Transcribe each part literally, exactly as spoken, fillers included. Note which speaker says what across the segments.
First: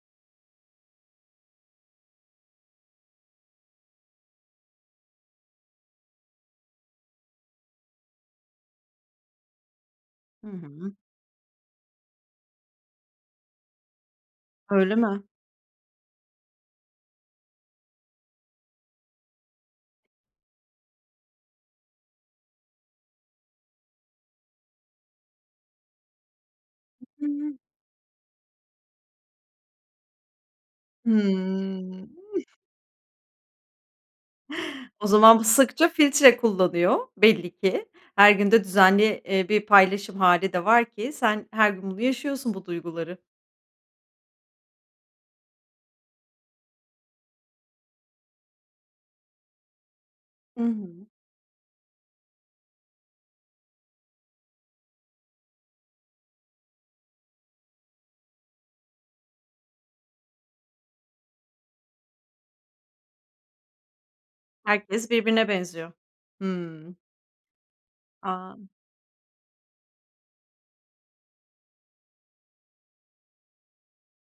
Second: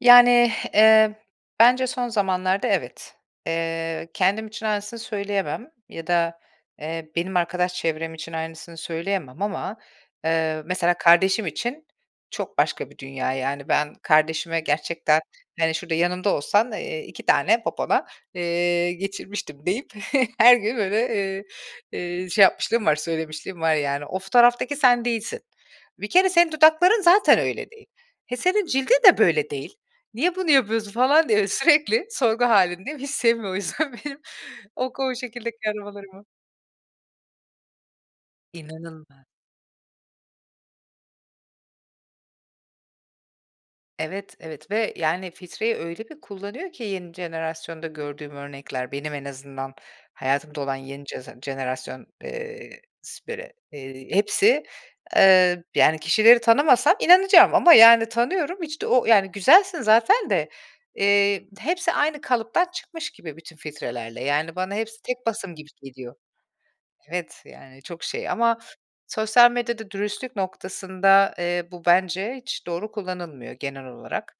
Speaker 1: Yani, eee, bence, son zamanlarda evet, eee, kendim için aynısını söyleyemem ya da, eee, benim arkadaş çevrem için aynısını söyleyemem ama,
Speaker 2: Hı
Speaker 1: eee,
Speaker 2: hı.
Speaker 1: mesela kardeşim için, çok başka bir dünya yani, ben, kardeşime
Speaker 2: Öyle
Speaker 1: gerçekten:
Speaker 2: mi?
Speaker 1: "hani, şurada yanımda olsan, eee, iki tane popona, eee, geçirmiştim" deyip her gün böyle, iii, eee, şey yapmışlığım var, söylemişliğim var yani. O fotoğraftaki sen değilsin, bir kere senin dudakların
Speaker 2: Hı
Speaker 1: zaten
Speaker 2: hı.
Speaker 1: öyle değil, he, senin cildin de böyle değil, niye bunu yapıyorsun falan diye sürekli
Speaker 2: Hı.
Speaker 1: sorgu hâlindeyim. Hiç sevmiyor o yüzden benim o
Speaker 2: O
Speaker 1: ko
Speaker 2: zaman bu
Speaker 1: şekildeki
Speaker 2: sıkça
Speaker 1: aramalarımı.
Speaker 2: filtre kullanıyor, belli ki. Her gün de düzenli,
Speaker 1: İnanıl [unintelligible]
Speaker 2: eee, bir paylaşım hâli de var ki sen her gün bunu yaşıyorsun, bu duyguları.
Speaker 1: Evet, evet ve, yani, filtreyi öyle bir kullanıyor ki yeni jenerasyonda gördüğüm örnekler, benim en azından hayatımda
Speaker 2: I
Speaker 1: olan yeni
Speaker 2: hı.
Speaker 1: ceze jenerasyon, eee, siperi eee, hepsi, eee, yani, kişileri tanımasam inanacağım ama, yani, tanıyorum hiç de o yani, güzelsin zaten de, eee, hepsi aynı kalıptan çıkmış gibi bütün filtrelerle. Yani, bana hepsi
Speaker 2: Herkes
Speaker 1: tek
Speaker 2: birbirine
Speaker 1: basım gibi
Speaker 2: benziyor.
Speaker 1: geliyor.
Speaker 2: Hımm.
Speaker 1: Evet, yani, çok şey
Speaker 2: A!
Speaker 1: ama sosyal medyada dürüstlük noktasında, eee, bu bence hiç doğru kullanılmıyor, genel olarak.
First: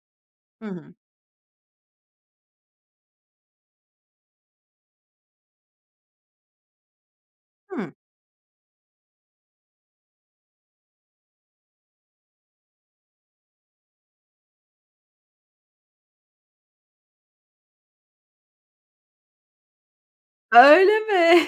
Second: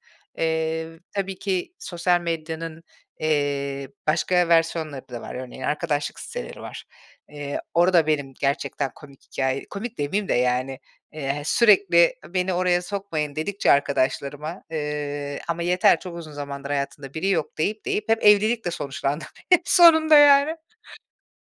Speaker 2: Hı
Speaker 1: Eee,
Speaker 2: hı.
Speaker 1: tabii ki sosyal medyanın, eee, başka versiyonları da var. Örneğin; arkadaşlık siteleri var, eee,
Speaker 2: Hı.
Speaker 1: orada benim gerçekten komik hikâye komik demeyeyim de yani, eee, hani, sürekli: "beni oraya sokmayın" dedikçe arkadaşlarıma, eee, "ama yeter, çok uzun zamandır hayatında biri yok" deyip, deyip hep evlilikle sonuçlandım. Hep sonunda yani.
Speaker 2: Öyle mi?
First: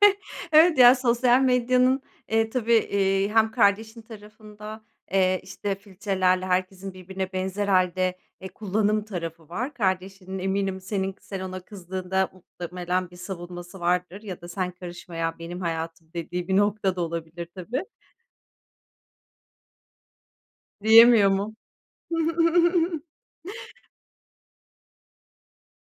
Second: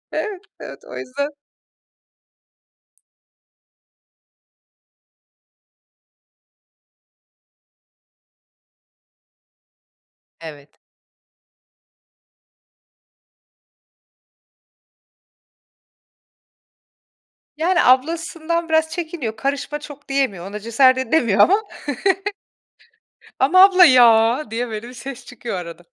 Speaker 1: Evet, evet,
Speaker 2: Evet ya,
Speaker 1: o yüzden
Speaker 2: sosyal medyanın, eee, tabii, eee, hem kardeşin tarafında, eee, işte filtrelerle herkesin birbirine benzer hâlde e, kullanım tarafı var, kardeşinin
Speaker 1: Evet.
Speaker 2: eminim senin sen ona kızdığında muhtemelen bir savunması vardır ya da "sen karışma ya, benim hayatım" dediği bir nokta da olabilir
Speaker 1: Yani,
Speaker 2: tabii.
Speaker 1: ablasından biraz çekiniyor karışma çok diyemiyor, ona cesaret
Speaker 2: Diyemiyor
Speaker 1: edemiyor
Speaker 2: mu?
Speaker 1: ama ama abla ya, diyemiyor bir ses çıkıyor arada.